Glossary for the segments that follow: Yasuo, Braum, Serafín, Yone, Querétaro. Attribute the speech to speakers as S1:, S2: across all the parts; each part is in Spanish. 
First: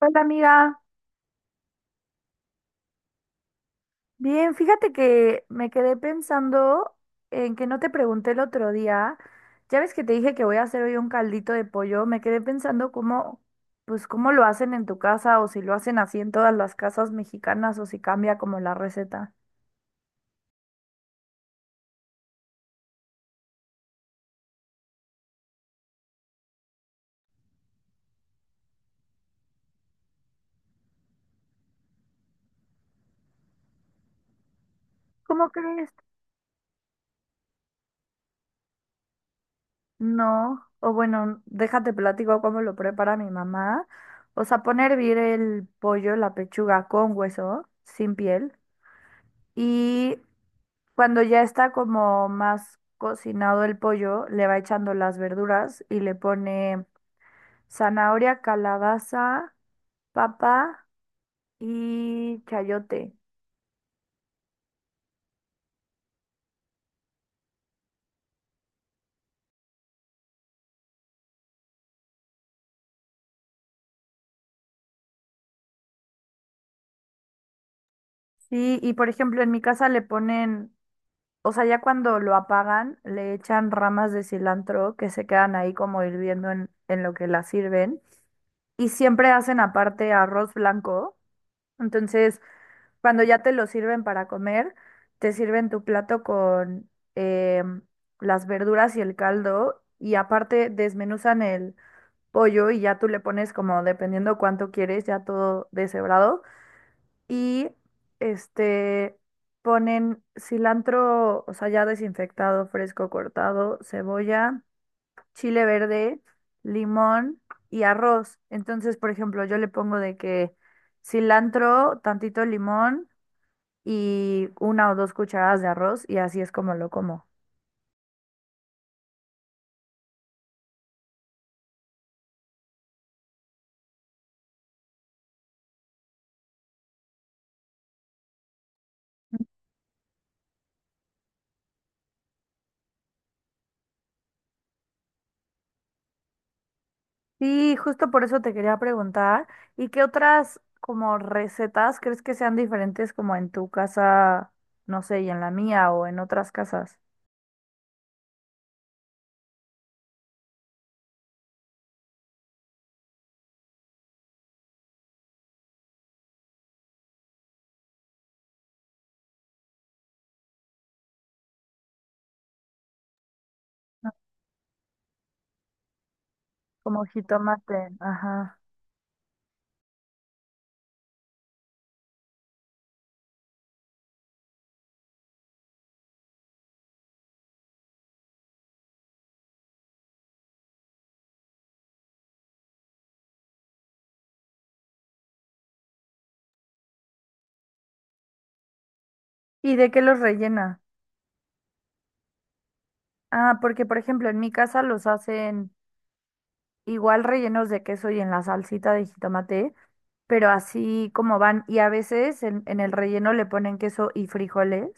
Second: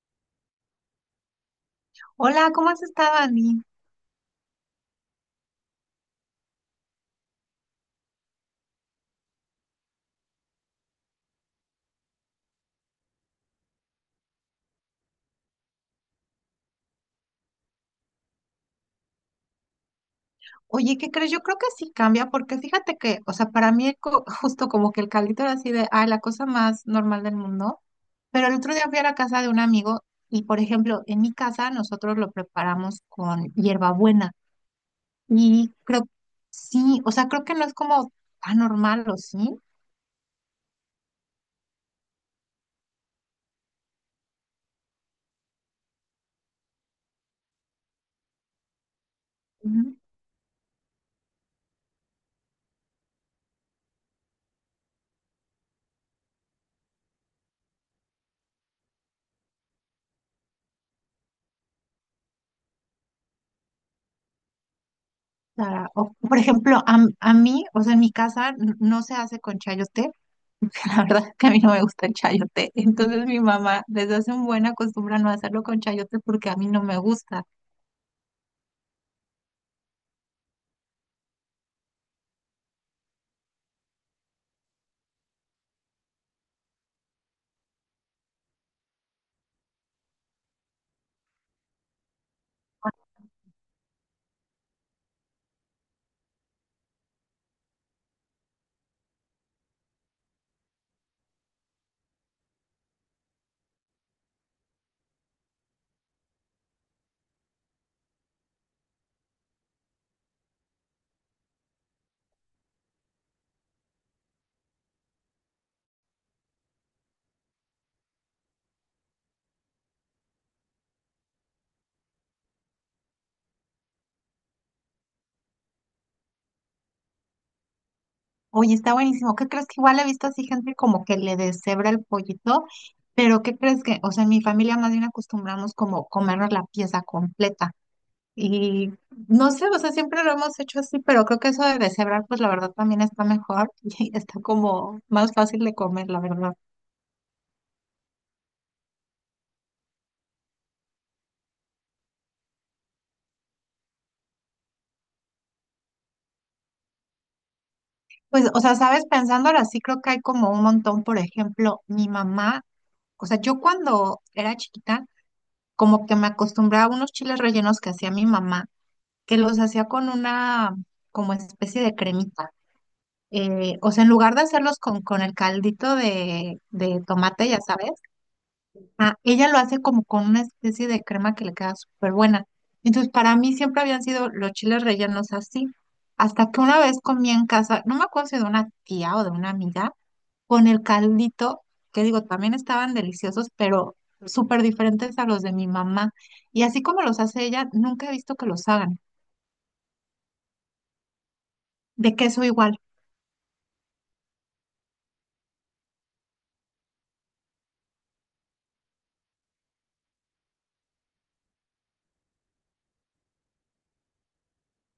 S1: Hola amiga,
S2: Hola, ¿cómo has estado, Ani?
S1: bien, fíjate que me quedé pensando en que no te pregunté el otro día, ya ves que te dije que voy a hacer hoy un caldito de pollo, me quedé pensando cómo, pues cómo lo hacen en tu casa o si lo hacen así en todas las casas mexicanas o si cambia como la receta.
S2: Oye, ¿qué crees? Yo creo que sí cambia, porque fíjate que, o sea, para mí, justo como que el caldito era así de, ay, la cosa más normal del mundo. Pero el otro día fui a la casa de un amigo y, por ejemplo, en mi casa nosotros lo preparamos con hierbabuena.
S1: ¿Cómo
S2: Y
S1: crees?
S2: creo, sí, o sea, creo que no es como tan normal, ¿o sí?
S1: No, o bueno, déjate platico cómo lo prepara mi mamá. O sea, pone a hervir el pollo, la pechuga con hueso, sin piel.
S2: Ujú.
S1: y Cuando ya está como más cocinado el pollo, le va echando las verduras y le pone zanahoria, calabaza, papa y chayote.
S2: O sea, o, por ejemplo, a mí, o sea, en mi casa no se hace con chayote. La verdad es que a mí no me gusta el chayote. Entonces mi mamá desde hace un buen acostumbra no hacerlo con chayote porque a mí no me gusta.
S1: Sí, y por ejemplo, en mi casa le ponen, o sea, ya cuando lo apagan, le echan ramas de cilantro que se quedan ahí como hirviendo en lo que la sirven. Y siempre hacen aparte arroz blanco. Entonces, cuando ya te lo sirven para comer, te sirven tu plato con em, las verduras y el caldo, y aparte desmenuzan el pollo y ya tú le pones como dependiendo cuánto quieres, ya todo deshebrado y este ponen cilantro, o sea, ya desinfectado, fresco, cortado, cebolla, chile verde, limón y arroz. Entonces, por ejemplo, yo le pongo de que cilantro, tantito limón y una o dos cucharadas de arroz, y así es como lo como.
S2: Oye, está buenísimo. ¿Qué crees? Que igual he visto así gente como que le deshebra el pollito. Pero ¿qué crees? Que? O sea, en mi familia más bien acostumbramos como comernos la pieza completa. Y no sé, o sea, siempre lo hemos hecho así, pero creo que eso de deshebrar, pues la verdad también está mejor y está como más fácil de comer, la verdad.
S1: Sí, justo por eso te quería preguntar, ¿y qué otras como recetas crees que sean diferentes como en tu casa, no sé, y en la mía o en otras casas?
S2: Pues, o sea, sabes, pensándolo así, creo que hay como un montón. Por ejemplo, mi mamá, o sea, yo cuando era chiquita, como que me acostumbraba a unos chiles rellenos que hacía mi mamá, que los hacía con una como especie de cremita. O sea, en lugar de hacerlos con el caldito de
S1: Como
S2: tomate, ya
S1: jitomate,
S2: sabes,
S1: ajá.
S2: ah, ella lo hace como con una especie de crema que le queda súper buena. Entonces, para mí siempre habían sido los chiles rellenos así, hasta que una vez comí en casa, no me acuerdo si de una tía o de una amiga, con el caldito, que digo, también estaban deliciosos, pero súper diferentes a los de mi mamá. Y así como los hace ella, nunca he visto que los hagan.
S1: ¿Y de qué los rellena?
S2: De queso igual.
S1: Ah, porque por ejemplo en mi casa los hacen igual rellenos de queso y en la salsita de jitomate, pero así como van, y a veces en el relleno le ponen queso y frijoles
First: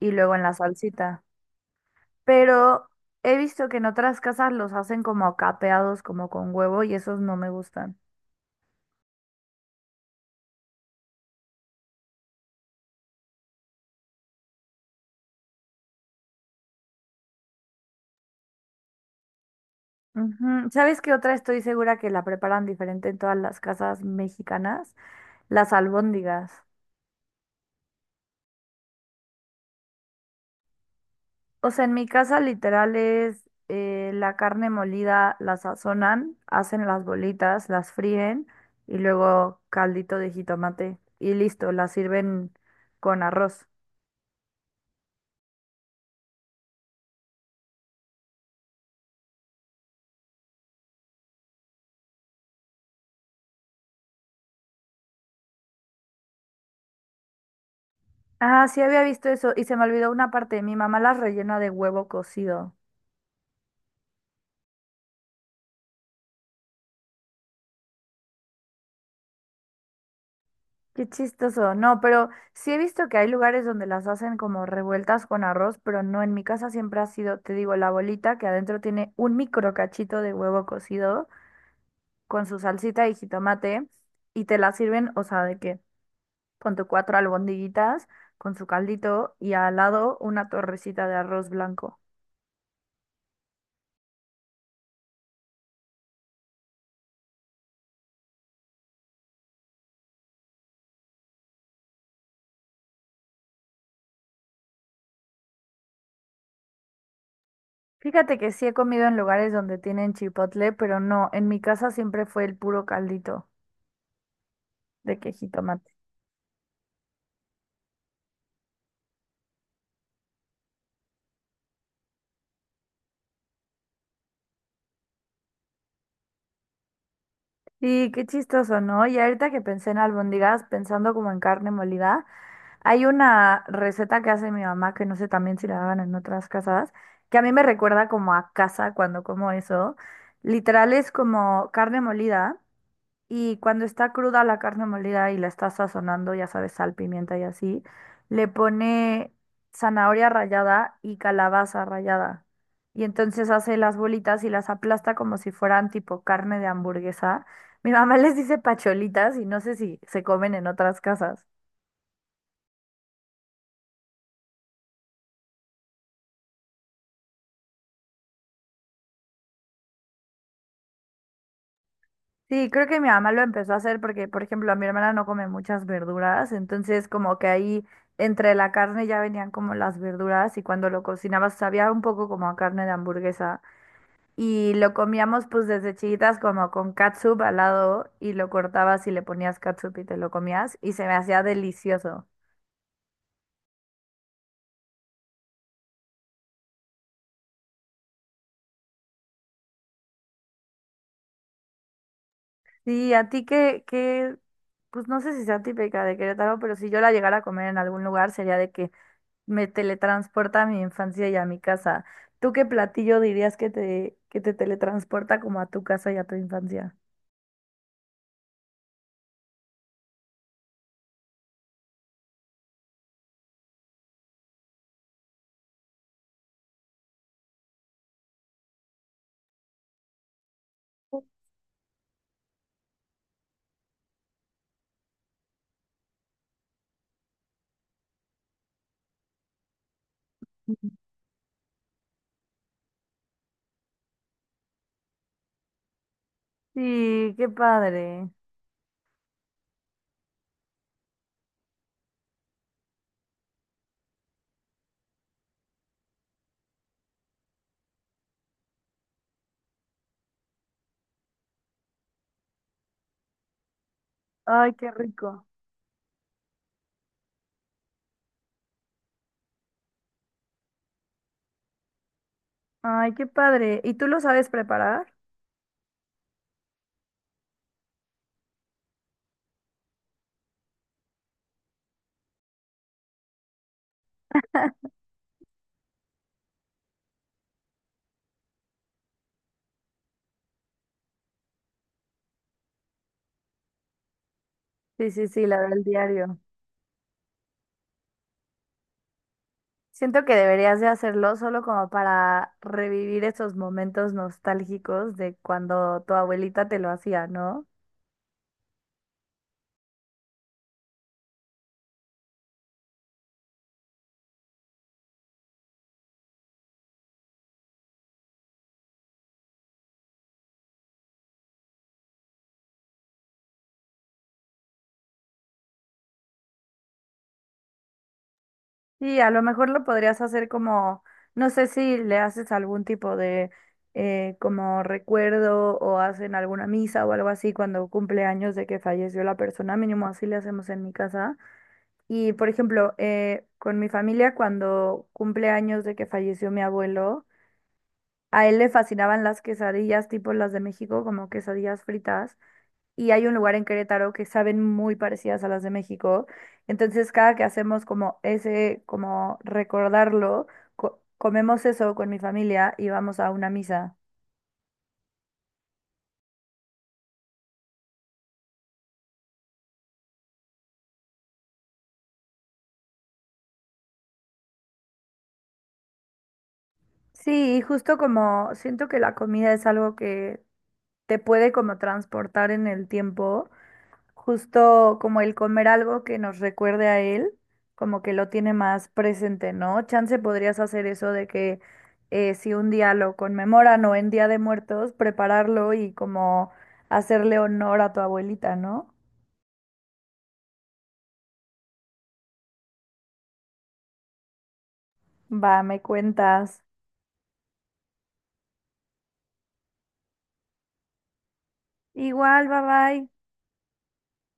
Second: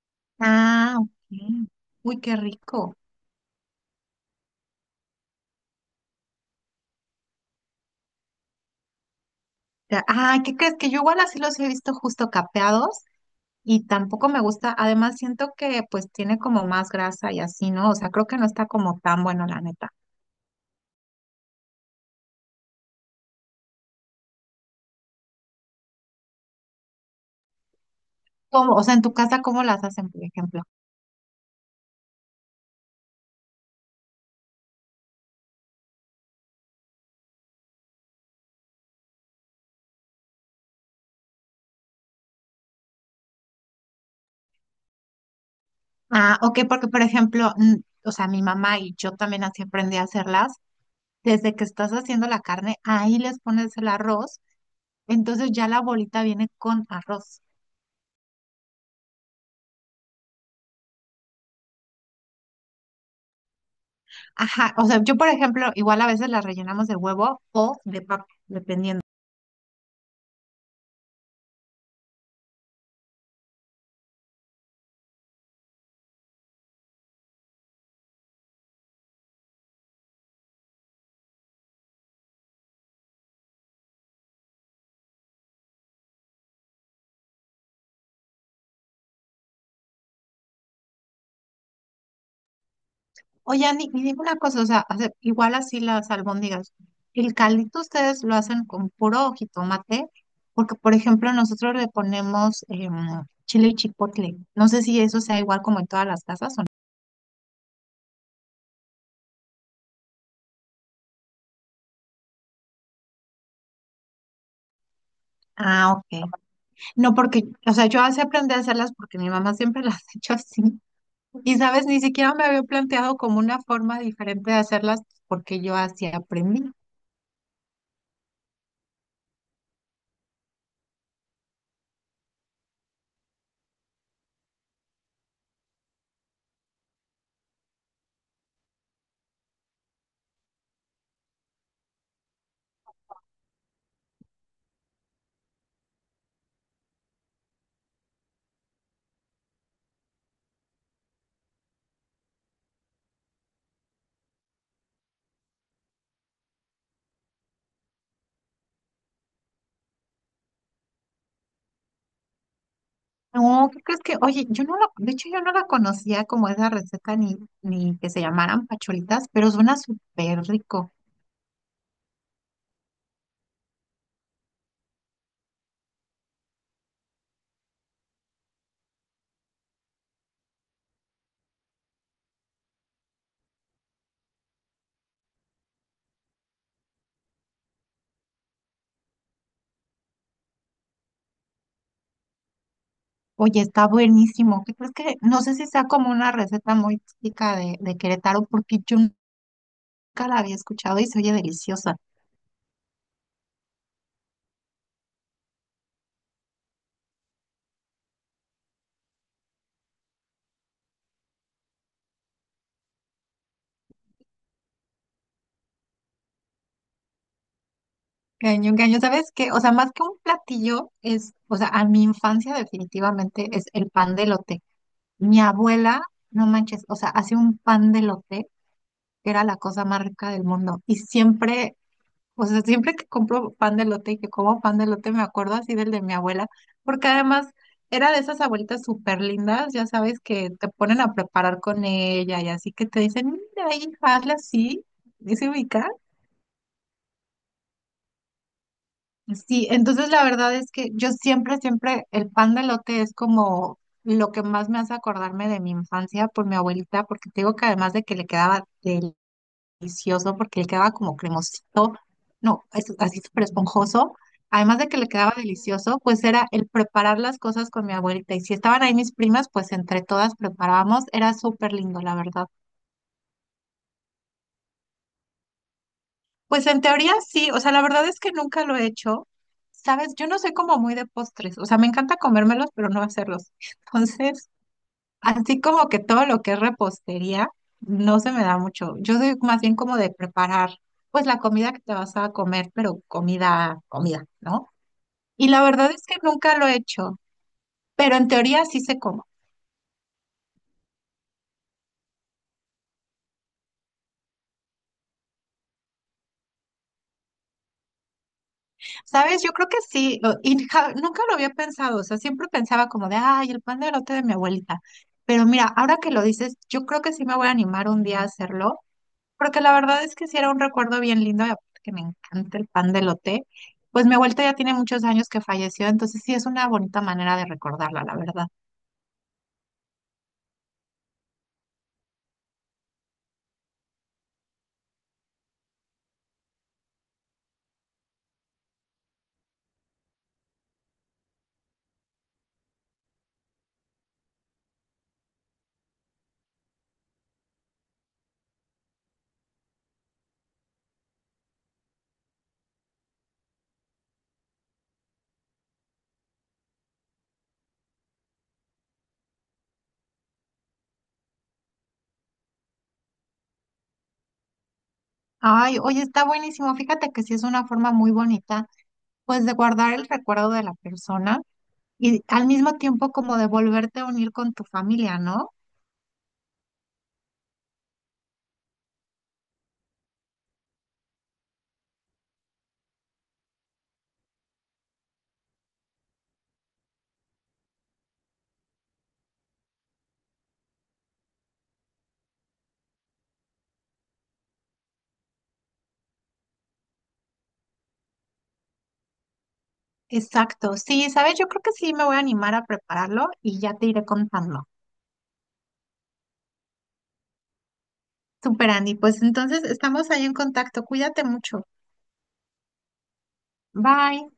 S1: y luego en la
S2: Ah,
S1: salsita.
S2: ok. Uy, qué
S1: Pero
S2: rico.
S1: he visto que en otras casas los hacen como capeados, como con huevo, y esos no me gustan.
S2: Ay, ¿qué crees? Que yo igual así los he visto justo capeados y tampoco me gusta. Además, siento que pues tiene como más grasa y así, ¿no? O sea, creo que no está como tan bueno, la neta.
S1: Ujú. ¿Sabes qué otra estoy segura que la preparan diferente en todas las casas mexicanas? Las albóndigas.
S2: ¿Cómo? O sea, en tu casa, ¿cómo las hacen, por ejemplo?
S1: O sea, en mi casa literal es la carne molida, la sazonan, hacen las bolitas, las fríen y luego caldito de jitomate y listo, las sirven con arroz.
S2: Ah, ok, porque por ejemplo, o sea, mi mamá y yo también así aprendí a hacerlas desde que estás haciendo la carne, ahí les pones el arroz, entonces ya la bolita viene con arroz.
S1: Ah, sí había visto eso y se me olvidó una parte. Mi mamá las rellena de huevo cocido.
S2: Ajá, o sea, yo por ejemplo, igual a veces la rellenamos de huevo o de papa, dependiendo.
S1: Qué chistoso. No, pero sí he visto que hay lugares donde las hacen como revueltas con arroz, pero no, en mi casa siempre ha sido, te digo, la bolita que adentro tiene un micro cachito de huevo cocido con su salsita y jitomate y te la sirven, o sea, de que con tu cuatro albondiguitas, con su caldito y al lado una torrecita de arroz blanco.
S2: Oye, Ani, y dime una cosa, o sea, igual así las albóndigas, el caldito ustedes lo hacen con puro jitomate, porque por ejemplo nosotros le ponemos chile y chipotle. No sé si eso sea igual como en todas las casas o no.
S1: Fíjate que sí he comido en lugares donde tienen chipotle, pero no, en mi casa siempre fue el puro caldito de que jitomate.
S2: Ah, ok. No, porque, o sea, yo así aprendí a hacerlas porque mi mamá siempre las ha hecho así. Y sabes, ni siquiera me había planteado como una forma diferente de hacerlas porque yo así aprendí.
S1: Sí, qué chistoso, ¿no? Y ahorita que pensé en albóndigas, pensando como en carne molida, hay una receta que hace mi mamá, que no sé también si la hagan en otras casas, que a mí me recuerda como a casa cuando como eso. Literal es como carne molida. Y cuando está cruda la carne molida y la está sazonando, ya sabes, sal, pimienta y así, le pone zanahoria rallada y calabaza rallada. Y entonces hace las bolitas y las aplasta como si fueran tipo carne de hamburguesa. Mi mamá les dice pacholitas y no sé si se comen en otras casas.
S2: No, ¿qué crees? Que? Oye, yo no la, de hecho yo no la conocía como esa receta ni, ni que se llamaran pacholitas, pero suena súper rico.
S1: Sí, creo que mi mamá lo empezó a hacer porque, por ejemplo, a mi hermana no come muchas verduras, entonces como que ahí entre la carne ya venían como las verduras y cuando lo cocinabas sabía un poco como a carne de hamburguesa. Y lo comíamos pues desde chiquitas como con catsup al lado y lo cortabas y le ponías catsup y te lo comías y se me hacía delicioso.
S2: Oye, está buenísimo. ¿Qué crees? Que? No sé si sea como una receta muy típica de Querétaro porque yo nunca la había escuchado y se oye deliciosa.
S1: Sí, a ti pues no sé si sea típica de Querétaro, pero si yo la llegara a comer en algún lugar sería de que me teletransporta a mi infancia y a mi casa. ¿Tú qué platillo dirías que te teletransporta como a tu casa y a tu infancia?
S2: Cañón, cañón, ¿sabes qué? O sea, más que un platillo es, o sea, a mi infancia definitivamente es el pan de elote. Mi abuela, no manches, o sea, hacía un pan de lote que era la cosa más rica del mundo. Y siempre, o sea, siempre que compro pan de lote y que como pan de lote me acuerdo así del de mi abuela, porque además era de esas abuelitas súper lindas, ya sabes, que te ponen a preparar con ella y así, que te dicen, mira, hija, hazle así, dice se
S1: Sí, qué padre.
S2: Sí, entonces la verdad es que yo siempre, siempre, el pan de elote es como lo que más me hace acordarme de mi infancia por mi abuelita, porque te digo que además de que le quedaba delicioso, porque le quedaba como cremosito, no, es así súper esponjoso,
S1: Ay,
S2: además de
S1: qué
S2: que le quedaba
S1: rico.
S2: delicioso, pues era el preparar las cosas con mi abuelita. Y si estaban ahí mis primas, pues entre todas preparábamos, era súper lindo, la verdad.
S1: Ay, qué padre. ¿Y tú lo sabes preparar?
S2: Pues en teoría sí, o sea, la verdad es que nunca lo he hecho. Sabes, yo no soy como muy de postres, o sea, me encanta comérmelos, pero no hacerlos. Entonces, así como que todo lo que es repostería no se me da mucho. Yo soy más bien como de preparar, pues la comida que te vas a comer, pero comida, comida, ¿no?
S1: Sí, sí, sí,
S2: Y
S1: la
S2: la
S1: del
S2: verdad es que
S1: diario.
S2: nunca lo he hecho, pero en teoría sí sé cómo.
S1: Siento que deberías de hacerlo solo como para revivir esos momentos nostálgicos de cuando tu abuelita te lo hacía, ¿no?
S2: ¿Sabes? Yo creo que sí, y nunca lo había pensado, o sea, siempre pensaba como de, ay, el pan de elote de mi abuelita. Pero mira, ahora que lo dices, yo creo que sí me voy a animar un día a hacerlo, porque la verdad es que sí era un recuerdo bien lindo, y aparte que me encanta el pan de elote. Pues mi abuelita ya tiene muchos años que falleció, entonces sí es una bonita manera de recordarla, la verdad.
S1: Y a lo mejor lo podrías hacer como, no sé si le haces algún tipo de como recuerdo o hacen alguna misa o algo así cuando cumple años de que falleció la persona, mínimo así le hacemos en mi casa. Y por ejemplo, con mi familia cuando cumple años de que falleció mi abuelo. A él le fascinaban las quesadillas, tipo las de México, como quesadillas fritas. Y hay un lugar en Querétaro que saben muy parecidas a las de México. Entonces, cada que hacemos como ese, como recordarlo, comemos eso con mi familia y vamos a una misa.
S2: Ay, oye, está buenísimo, fíjate que sí es una forma muy bonita, pues de guardar el recuerdo de la persona y al mismo tiempo como de volverte a unir con tu familia, ¿no?
S1: Sí, y justo como siento que la comida es algo que te puede como transportar en el tiempo. Justo como el comer algo que nos recuerde a él, como que lo tiene más presente, ¿no? Chance podrías hacer eso de que si un día lo conmemoran o en Día de Muertos, prepararlo y como hacerle honor a tu abuelita, ¿no?
S2: Exacto, sí, sabes, yo creo que sí me voy a animar a prepararlo y ya te iré contando.
S1: Va, me cuentas.
S2: Super Andy, pues entonces estamos ahí en contacto, cuídate mucho.
S1: Igual, bye bye.
S2: Bye.